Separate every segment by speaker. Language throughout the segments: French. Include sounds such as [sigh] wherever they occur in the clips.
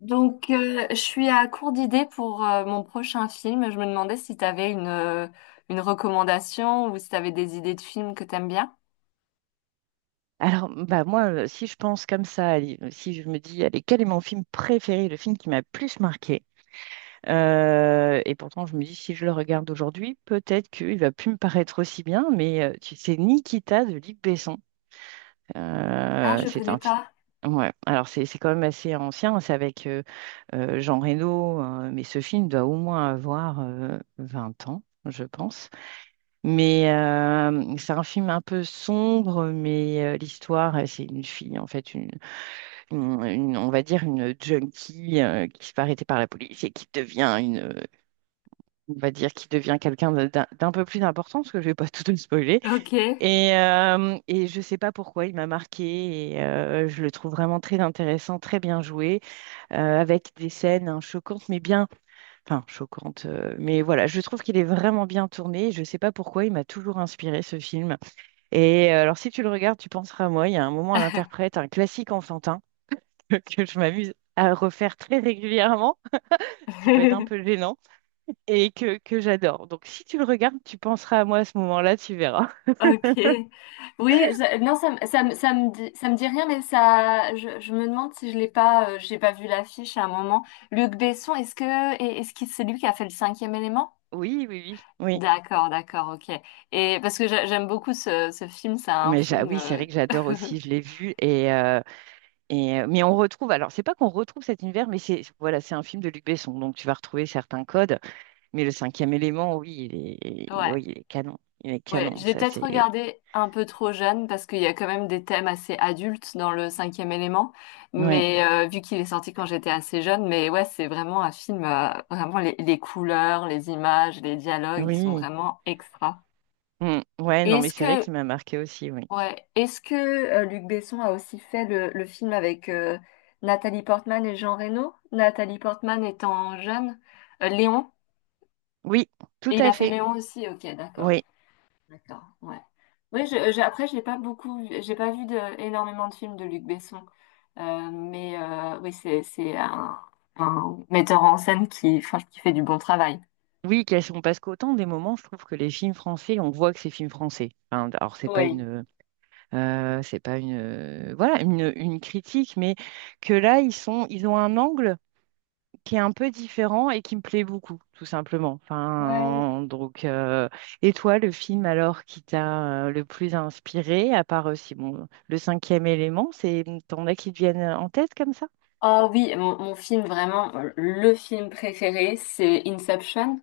Speaker 1: Je suis à court d'idées pour mon prochain film. Je me demandais si tu avais une recommandation ou si tu avais des idées de films que t'aimes bien.
Speaker 2: Alors, bah moi, si je pense comme ça, allez, si je me dis, allez, quel est mon film préféré, le film qui m'a le plus marqué, et pourtant je me dis, si je le regarde aujourd'hui, peut-être qu'il va plus me paraître aussi bien, mais tu sais, Nikita de Luc Besson.
Speaker 1: Ah, je
Speaker 2: C'est
Speaker 1: connais
Speaker 2: un film.
Speaker 1: pas.
Speaker 2: Ouais, alors c'est quand même assez ancien, c'est avec Jean Reno, mais ce film doit au moins avoir 20 ans, je pense. Mais c'est un film un peu sombre, mais l'histoire, c'est une fille, en fait, on va dire une junkie qui se fait arrêter par la police et qui devient on va dire, qui devient quelqu'un d'un peu plus important, parce que je vais pas [laughs] tout te spoiler.
Speaker 1: Ok.
Speaker 2: Et je sais pas pourquoi il m'a marqué et je le trouve vraiment très intéressant, très bien joué, avec des scènes hein, choquantes, mais bien, enfin choquantes, mais voilà, je trouve qu'il est vraiment bien tourné. Je sais pas pourquoi il m'a toujours inspiré ce film. Et alors, si tu le regardes, tu penseras à moi. Il y a un moment,
Speaker 1: [laughs]
Speaker 2: l'interprète, un classique enfantin [laughs] que je m'amuse à refaire très régulièrement, ce qui peut être un
Speaker 1: Ok.
Speaker 2: peu gênant, et que j'adore. Donc, si tu le regardes, tu penseras à moi à ce moment-là, tu verras. [laughs]
Speaker 1: Ok. Oui, non, ça me dit rien, mais ça, je me demande si je l'ai pas, j'ai pas vu l'affiche à un moment. Luc Besson, est-ce que c'est lui qui a fait le cinquième élément?
Speaker 2: Oui, oui, oui. Oui.
Speaker 1: D'accord, d'accord, ok. Et parce que j'aime beaucoup ce film, c'est un
Speaker 2: Mais
Speaker 1: film,
Speaker 2: oui, c'est vrai que j'adore aussi,
Speaker 1: [laughs]
Speaker 2: je l'ai vu. Mais on retrouve, alors c'est pas qu'on retrouve cet univers, mais c'est voilà, c'est un film de Luc Besson, donc tu vas retrouver certains codes. Mais le cinquième élément,
Speaker 1: ouais.
Speaker 2: oui, il est canon. Il est
Speaker 1: Ouais,
Speaker 2: canon,
Speaker 1: je l'ai
Speaker 2: ça c'est.
Speaker 1: peut-être regardé un peu trop jeune parce qu'il y a quand même des thèmes assez adultes dans le cinquième élément,
Speaker 2: Ouais,
Speaker 1: mais vu qu'il est sorti quand j'étais assez jeune, mais ouais, c'est vraiment un film, vraiment les couleurs, les images, les dialogues, ils sont
Speaker 2: oui.
Speaker 1: vraiment extra.
Speaker 2: Mm. Ouais,
Speaker 1: Et
Speaker 2: non, mais c'est vrai qu'il m'a marqué aussi, oui.
Speaker 1: ouais, est-ce que Luc Besson a aussi fait le film avec Nathalie Portman et Jean Reno? Nathalie Portman étant jeune. Léon,
Speaker 2: Oui, tout
Speaker 1: et il
Speaker 2: à
Speaker 1: a fait
Speaker 2: fait.
Speaker 1: Léon aussi, ok, d'accord.
Speaker 2: Oui,
Speaker 1: D'accord, ouais. Oui, après, j'ai pas beaucoup, j'ai pas vu de, énormément de films de Luc Besson. Mais oui, c'est un metteur en scène qui, enfin, qui fait du bon travail.
Speaker 2: oui, parce qu'autant des moments, je trouve que les films français, on voit que c'est films français. Enfin, alors,
Speaker 1: Oui.
Speaker 2: c'est pas une, voilà, une critique, mais que là, ils sont, ils ont un angle qui est un peu différent et qui me plaît beaucoup, tout simplement.
Speaker 1: Ouais.
Speaker 2: Enfin, donc, et toi, le film alors qui t'a le plus inspiré, à part aussi, bon, le cinquième élément, c'est, t'en as qui te viennent en tête comme ça?
Speaker 1: Oh oui, mon film vraiment, le film préféré, c'est Inception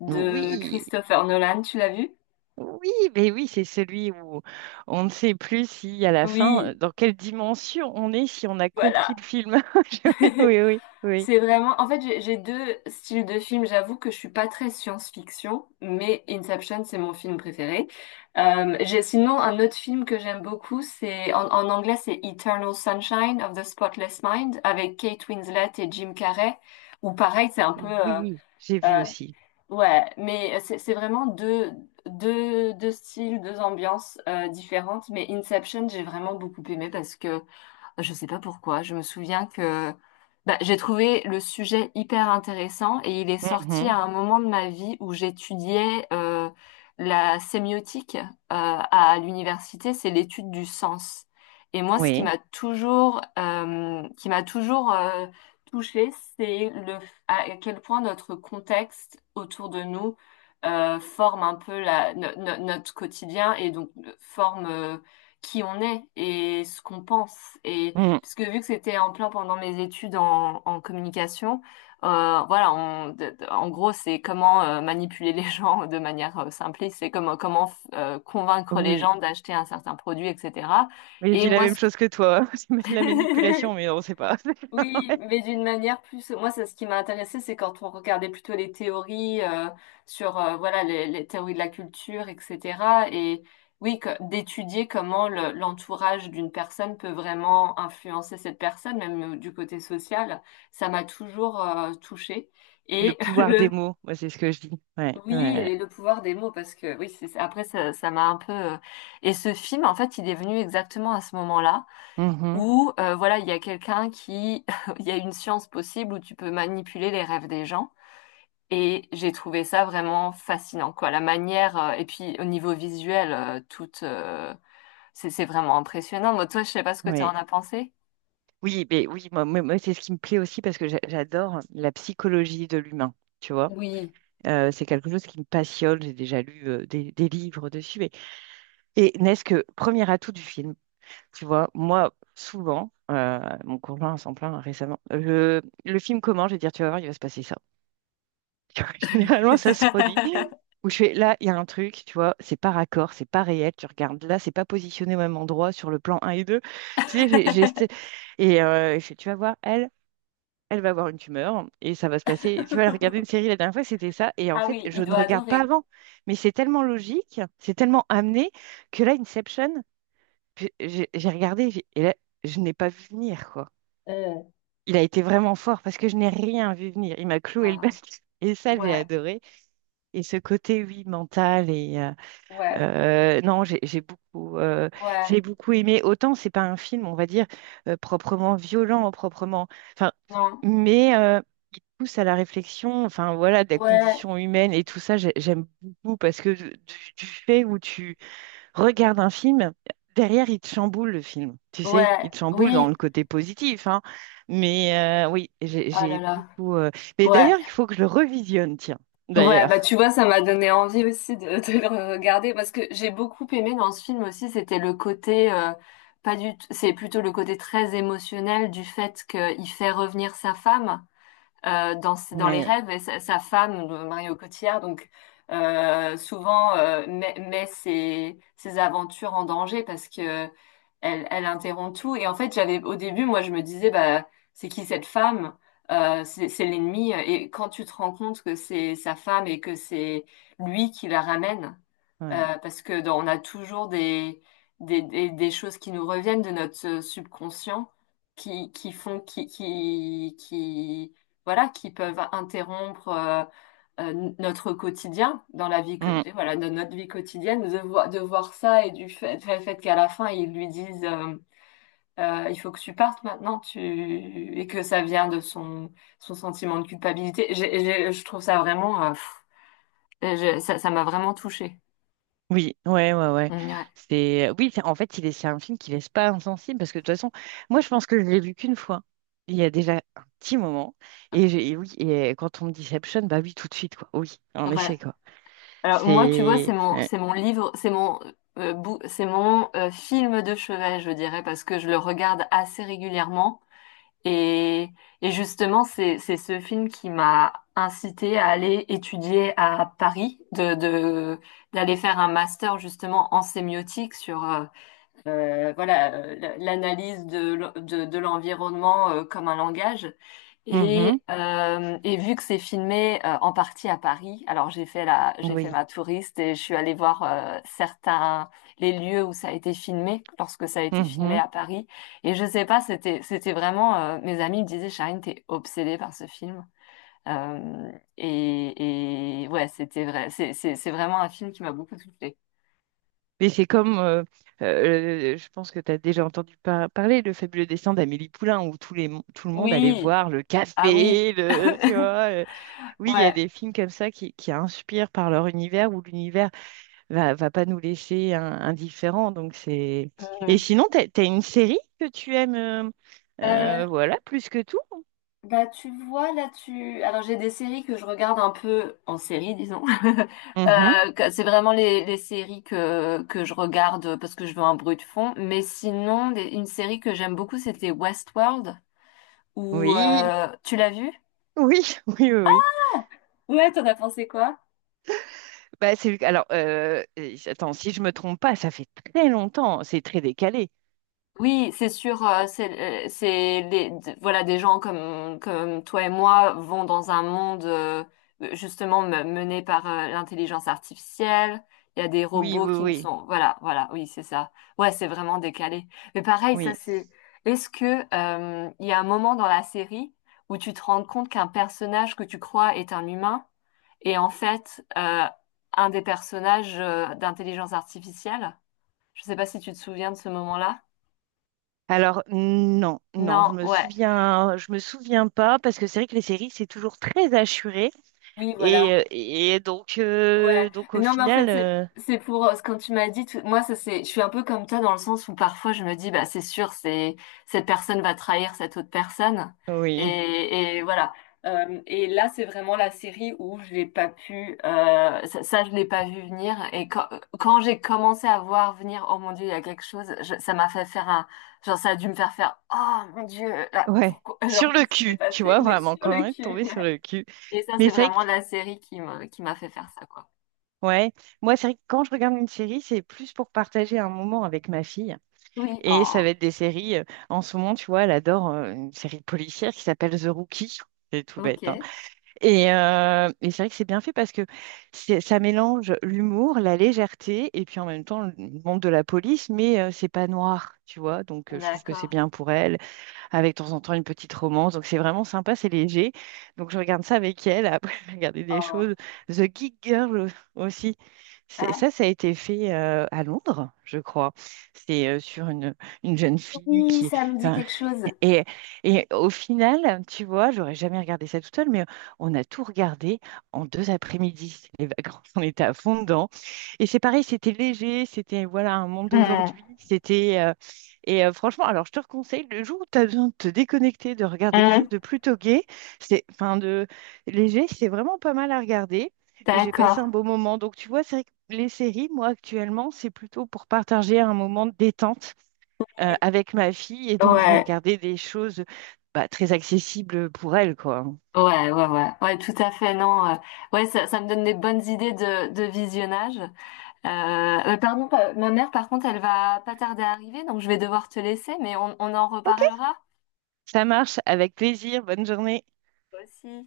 Speaker 1: de
Speaker 2: Oui.
Speaker 1: Christopher Nolan. Tu l'as vu?
Speaker 2: Oui, mais oui, c'est celui où on ne sait plus si à la fin,
Speaker 1: Oui,
Speaker 2: dans quelle dimension on est, si on a compris
Speaker 1: voilà.
Speaker 2: le film. [laughs] Je- Oui,
Speaker 1: [laughs]
Speaker 2: oui, oui, oui.
Speaker 1: C'est vraiment, en fait, j'ai deux styles de films. J'avoue que je suis pas très science-fiction, mais Inception, c'est mon film préféré. J'ai sinon un autre film que j'aime beaucoup, c'est en anglais, c'est Eternal Sunshine of the Spotless Mind avec Kate Winslet et Jim Carrey. Ou pareil, c'est un peu,
Speaker 2: Oui, j'ai vu
Speaker 1: euh,
Speaker 2: aussi.
Speaker 1: ouais, mais c'est vraiment deux styles, deux ambiances différentes. Mais Inception, j'ai vraiment beaucoup aimé parce que je sais pas pourquoi. Je me souviens que bah, j'ai trouvé le sujet hyper intéressant et il est sorti
Speaker 2: Mhm,
Speaker 1: à un moment de ma vie où j'étudiais la sémiotique à l'université, c'est l'étude du sens. Et moi, ce
Speaker 2: oui,
Speaker 1: qui m'a toujours touchée, c'est le à quel point notre contexte autour de nous forme un peu la, no- no- notre quotidien et donc forme qui on est et ce qu'on pense. Et
Speaker 2: mhm,
Speaker 1: parce que vu que c'était en plein pendant mes études en communication, voilà, en gros, c'est comment manipuler les [laughs] gens de manière simpliste, c'est comment convaincre les
Speaker 2: oui.
Speaker 1: gens d'acheter un certain produit, etc.
Speaker 2: Mais je
Speaker 1: Et
Speaker 2: dis la
Speaker 1: moi,
Speaker 2: même
Speaker 1: ce que...
Speaker 2: chose que toi. [laughs] C'est de la
Speaker 1: [laughs]
Speaker 2: manipulation, mais on sait pas. [laughs]
Speaker 1: Oui,
Speaker 2: Ouais.
Speaker 1: mais d'une manière plus. Moi, c'est ce qui m'a intéressé, c'est quand on regardait plutôt les théories sur voilà les théories de la culture, etc. Et oui, d'étudier comment l'entourage d'une personne peut vraiment influencer cette personne, même du côté social, ça m'a toujours touchée.
Speaker 2: Le
Speaker 1: Et [laughs]
Speaker 2: pouvoir des
Speaker 1: le
Speaker 2: mots, moi, c'est ce que je dis. Ouais,
Speaker 1: oui,
Speaker 2: ouais.
Speaker 1: et le pouvoir des mots, parce que oui, c'est après ça, ça m'a un peu. Et ce film, en fait, il est venu exactement à ce moment-là
Speaker 2: Mhm,
Speaker 1: où voilà, il y a quelqu'un qui, [laughs] il y a une science possible où tu peux manipuler les rêves des gens. Et j'ai trouvé ça vraiment fascinant, quoi. La manière, et puis au niveau visuel, toute, c'est vraiment impressionnant. Moi, toi, je sais pas ce que tu en as
Speaker 2: ouais.
Speaker 1: pensé.
Speaker 2: Oui, mais oui, moi, c'est ce qui me plaît aussi parce que j'adore la psychologie de l'humain, tu vois.
Speaker 1: Oui.
Speaker 2: C'est quelque chose qui me passionne. J'ai déjà lu des livres dessus. Et n'est-ce que premier atout du film, tu vois, moi, souvent, mon conjoint s'en plaint récemment, le film commence, je vais dire, tu vas voir, il va se passer ça. Tu vois, [laughs] généralement, ça se produit.
Speaker 1: [laughs]
Speaker 2: Où je fais, là, il y a un truc, tu vois, c'est pas raccord, c'est pas réel, tu regardes, là, c'est pas positionné au même endroit sur le plan un et deux. Tu sais, j'ai Et je fais, tu vas voir, elle, elle va avoir une tumeur et ça va se passer. Tu vois, elle regardait une série la dernière fois, c'était ça. Et en
Speaker 1: Ah
Speaker 2: fait,
Speaker 1: oui,
Speaker 2: je
Speaker 1: il
Speaker 2: ne
Speaker 1: doit
Speaker 2: regarde pas
Speaker 1: adorer.
Speaker 2: avant. Mais c'est tellement logique, c'est tellement amené que là, Inception, puis j'ai regardé et là, je n'ai pas vu venir, quoi.
Speaker 1: Euh,
Speaker 2: Il a été vraiment fort parce que je n'ai rien vu venir. Il m'a cloué le bec.
Speaker 1: Ah,
Speaker 2: [laughs] Et ça, j'ai
Speaker 1: ouais,
Speaker 2: adoré. Et ce côté, oui, mental et,
Speaker 1: ouais,
Speaker 2: non, j'ai beaucoup,
Speaker 1: ouais,
Speaker 2: j'ai beaucoup aimé. Autant c'est pas un film, on va dire, proprement violent, proprement. Enfin,
Speaker 1: non,
Speaker 2: mais il pousse à la réflexion. Enfin, voilà, des
Speaker 1: ouais,
Speaker 2: conditions humaines et tout ça, j'aime beaucoup parce que du fait où tu regardes un film, derrière, il te chamboule le film. Tu sais,
Speaker 1: ouais,
Speaker 2: il te chamboule
Speaker 1: oui,
Speaker 2: dans le côté positif, hein. Mais oui, j'ai
Speaker 1: oh là
Speaker 2: j'ai
Speaker 1: là,
Speaker 2: beaucoup. Mais
Speaker 1: ouais.
Speaker 2: d'ailleurs, il faut que je le revisionne, tiens.
Speaker 1: Ouais,
Speaker 2: D'ailleurs,
Speaker 1: bah tu vois, ça m'a donné envie aussi de le regarder parce que j'ai beaucoup aimé dans ce film aussi, c'était le côté pas du, t- c'est plutôt le côté très émotionnel du fait qu'il fait revenir sa femme dans les
Speaker 2: oui,
Speaker 1: rêves, et sa femme, Mario Cotillard, donc souvent met ses aventures en danger parce que elle interrompt tout. Et en fait, j'avais au début, moi, je me disais, bah, c'est qui cette femme? C'est l'ennemi. Et quand tu te rends compte que c'est sa femme et que c'est lui qui la ramène,
Speaker 2: oui.
Speaker 1: parce que on a toujours des choses qui nous reviennent de notre subconscient, qui font, voilà, qui peuvent interrompre notre quotidien dans la vie, voilà, dans notre vie quotidienne, de voir ça et du fait, fait qu'à la fin, ils lui disent il faut que tu partes maintenant, tu... et que ça vient de son sentiment de culpabilité. Je trouve ça vraiment, ça m'a vraiment touchée.
Speaker 2: Oui, ouais, ouais, ouais.
Speaker 1: Mm. Ouais.
Speaker 2: C'est oui, en fait, il est c'est un film qui laisse pas insensible parce que de toute façon, moi, je pense que je l'ai vu qu'une fois. Il y a déjà un petit moment et oui, et quand on me dit Inception, bah oui, tout de suite quoi. Oui, en
Speaker 1: Ouais.
Speaker 2: effet quoi.
Speaker 1: Alors moi, tu vois,
Speaker 2: C'est ouais.
Speaker 1: c'est mon livre, c'est mon film de chevet, je dirais, parce que je le regarde assez régulièrement. Et, et justement, c'est ce film qui m'a incité à aller étudier à Paris, d'aller faire un master justement en sémiotique sur voilà l'analyse de, l'environnement comme un langage.
Speaker 2: Mhm.
Speaker 1: Et vu que c'est filmé en partie à Paris, alors j'ai fait
Speaker 2: Oui.
Speaker 1: ma touriste et je suis allée voir certains les lieux où ça a été filmé lorsque ça a été filmé
Speaker 2: Mhm.
Speaker 1: à Paris. Et je sais pas, c'était vraiment mes amis me disaient, Charine, t'es obsédée par ce film. Euh, et ouais, c'était vrai. C'est vraiment un film qui m'a beaucoup touchée.
Speaker 2: Mais c'est comme je pense que tu as déjà entendu parler le fabuleux destin d'Amélie Poulain où tout le monde allait
Speaker 1: Oui,
Speaker 2: voir le
Speaker 1: ah oui,
Speaker 2: café, le tu
Speaker 1: [laughs]
Speaker 2: vois. Oui, il y a
Speaker 1: ouais.
Speaker 2: des films comme ça qui inspirent par leur univers ou l'univers va pas nous laisser indifférents. Donc c'est... Et
Speaker 1: Mm.
Speaker 2: sinon, t'as une série que tu aimes,
Speaker 1: Euh,
Speaker 2: voilà, plus que tout?
Speaker 1: Bah tu vois, là tu alors j'ai des séries que je regarde un peu en série, disons, [laughs]
Speaker 2: Mhm.
Speaker 1: c'est vraiment les séries que je regarde parce que je veux un bruit de fond. Mais sinon une série que j'aime beaucoup, c'était Westworld. Ou
Speaker 2: Oui,
Speaker 1: Tu l'as vue?
Speaker 2: oui, [laughs] oui, oui, oui.
Speaker 1: Ouais, t'en as pensé quoi?
Speaker 2: Bah, c'est, alors, attends, si je me trompe pas, ça fait très longtemps, c'est très décalé.
Speaker 1: Oui, c'est sûr, voilà des gens comme toi et moi vont dans un monde justement mené par l'intelligence artificielle. Il y a des
Speaker 2: Oui,
Speaker 1: robots
Speaker 2: oui,
Speaker 1: qui ne
Speaker 2: oui,
Speaker 1: sont, voilà voilà, oui c'est ça, ouais, c'est vraiment décalé. Mais pareil, ça
Speaker 2: oui.
Speaker 1: c'est est-ce que il y a un moment dans la série où tu te rends compte qu'un personnage que tu crois est un humain et en fait un des personnages d'intelligence artificielle? Je sais pas si tu te souviens de ce moment-là.
Speaker 2: Alors, non, non,
Speaker 1: Non, ouais.
Speaker 2: je me souviens pas, parce que c'est vrai que les séries, c'est toujours très assuré.
Speaker 1: Oui,
Speaker 2: Et,
Speaker 1: voilà.
Speaker 2: euh, et donc, euh,
Speaker 1: Ouais.
Speaker 2: donc
Speaker 1: Mais
Speaker 2: au
Speaker 1: non, mais en fait,
Speaker 2: final,
Speaker 1: c'est c'est pour ce que tu m'as dit. Moi, je suis un peu comme toi dans le sens où parfois je me dis, bah c'est sûr, c'est cette personne va trahir cette autre personne.
Speaker 2: oui.
Speaker 1: Et voilà. Et là, c'est vraiment la série où je l'ai pas pu, je l'ai pas vu venir. Et quand j'ai commencé à voir venir, oh mon Dieu, il y a quelque chose, ça m'a fait faire genre, ça a dû me faire faire, oh mon Dieu, là,
Speaker 2: Ouais,
Speaker 1: pourquoi, [laughs]
Speaker 2: sur
Speaker 1: genre,
Speaker 2: le
Speaker 1: qu'est-ce qui s'est
Speaker 2: cul, tu
Speaker 1: passé?
Speaker 2: vois,
Speaker 1: Oui,
Speaker 2: vraiment,
Speaker 1: sur
Speaker 2: quand
Speaker 1: le
Speaker 2: même
Speaker 1: cul.
Speaker 2: tombé sur le cul.
Speaker 1: Et ça,
Speaker 2: Mais
Speaker 1: c'est
Speaker 2: c'est vrai que,
Speaker 1: vraiment la série qui m'a fait faire ça, quoi.
Speaker 2: ouais, moi, c'est vrai que quand je regarde une série, c'est plus pour partager un moment avec ma fille.
Speaker 1: Oui,
Speaker 2: Et ça va
Speaker 1: oh,
Speaker 2: être des séries, en ce moment, tu vois, elle adore une série policière qui s'appelle The Rookie. C'est tout
Speaker 1: ok,
Speaker 2: bête, hein. Et c'est vrai que c'est bien fait parce que ça mélange l'humour, la légèreté et puis en même temps le monde de la police, mais c'est pas noir, tu vois. Donc je trouve que c'est
Speaker 1: d'accord.
Speaker 2: bien pour elle, avec de temps en temps une petite romance. Donc c'est vraiment sympa, c'est léger. Donc je regarde ça avec elle. Après, [laughs] je vais regarder des
Speaker 1: Oh,
Speaker 2: choses. The Geek Girl aussi. Ça,
Speaker 1: ah,
Speaker 2: ça a été fait à Londres, je crois. C'est sur une jeune fille
Speaker 1: oui,
Speaker 2: qui, est,
Speaker 1: ça me dit
Speaker 2: enfin,
Speaker 1: quelque chose.
Speaker 2: et, et au final, tu vois, j'aurais jamais regardé ça toute seule, mais on a tout regardé en deux après-midi. [laughs] C'était les vacances, [laughs] on était à fond dedans. Et c'est pareil, c'était léger, c'était voilà un monde
Speaker 1: Hmm,
Speaker 2: d'aujourd'hui. C'était et Franchement, alors je te conseille le jour où tu as besoin de te déconnecter, de regarder quelque
Speaker 1: hmm,
Speaker 2: chose de plutôt gai, c'est enfin de léger, c'est vraiment pas mal à regarder. Et j'ai passé
Speaker 1: d'accord.
Speaker 2: un beau moment. Donc tu vois, c'est vrai que les séries, moi actuellement, c'est plutôt pour partager un moment de détente avec ma fille et donc je vais
Speaker 1: Ouais,
Speaker 2: regarder des choses bah, très accessibles pour elle, quoi.
Speaker 1: ouais, ouais, ouais, ouais, tout à fait, non. Ouais, ça me donne des bonnes idées de visionnage. Euh, Pardon, ma mère, par contre, elle va pas tarder à arriver, donc je vais devoir te laisser. Mais on en
Speaker 2: Ok,
Speaker 1: reparlera.
Speaker 2: ça marche, avec plaisir. Bonne journée.
Speaker 1: Toi aussi.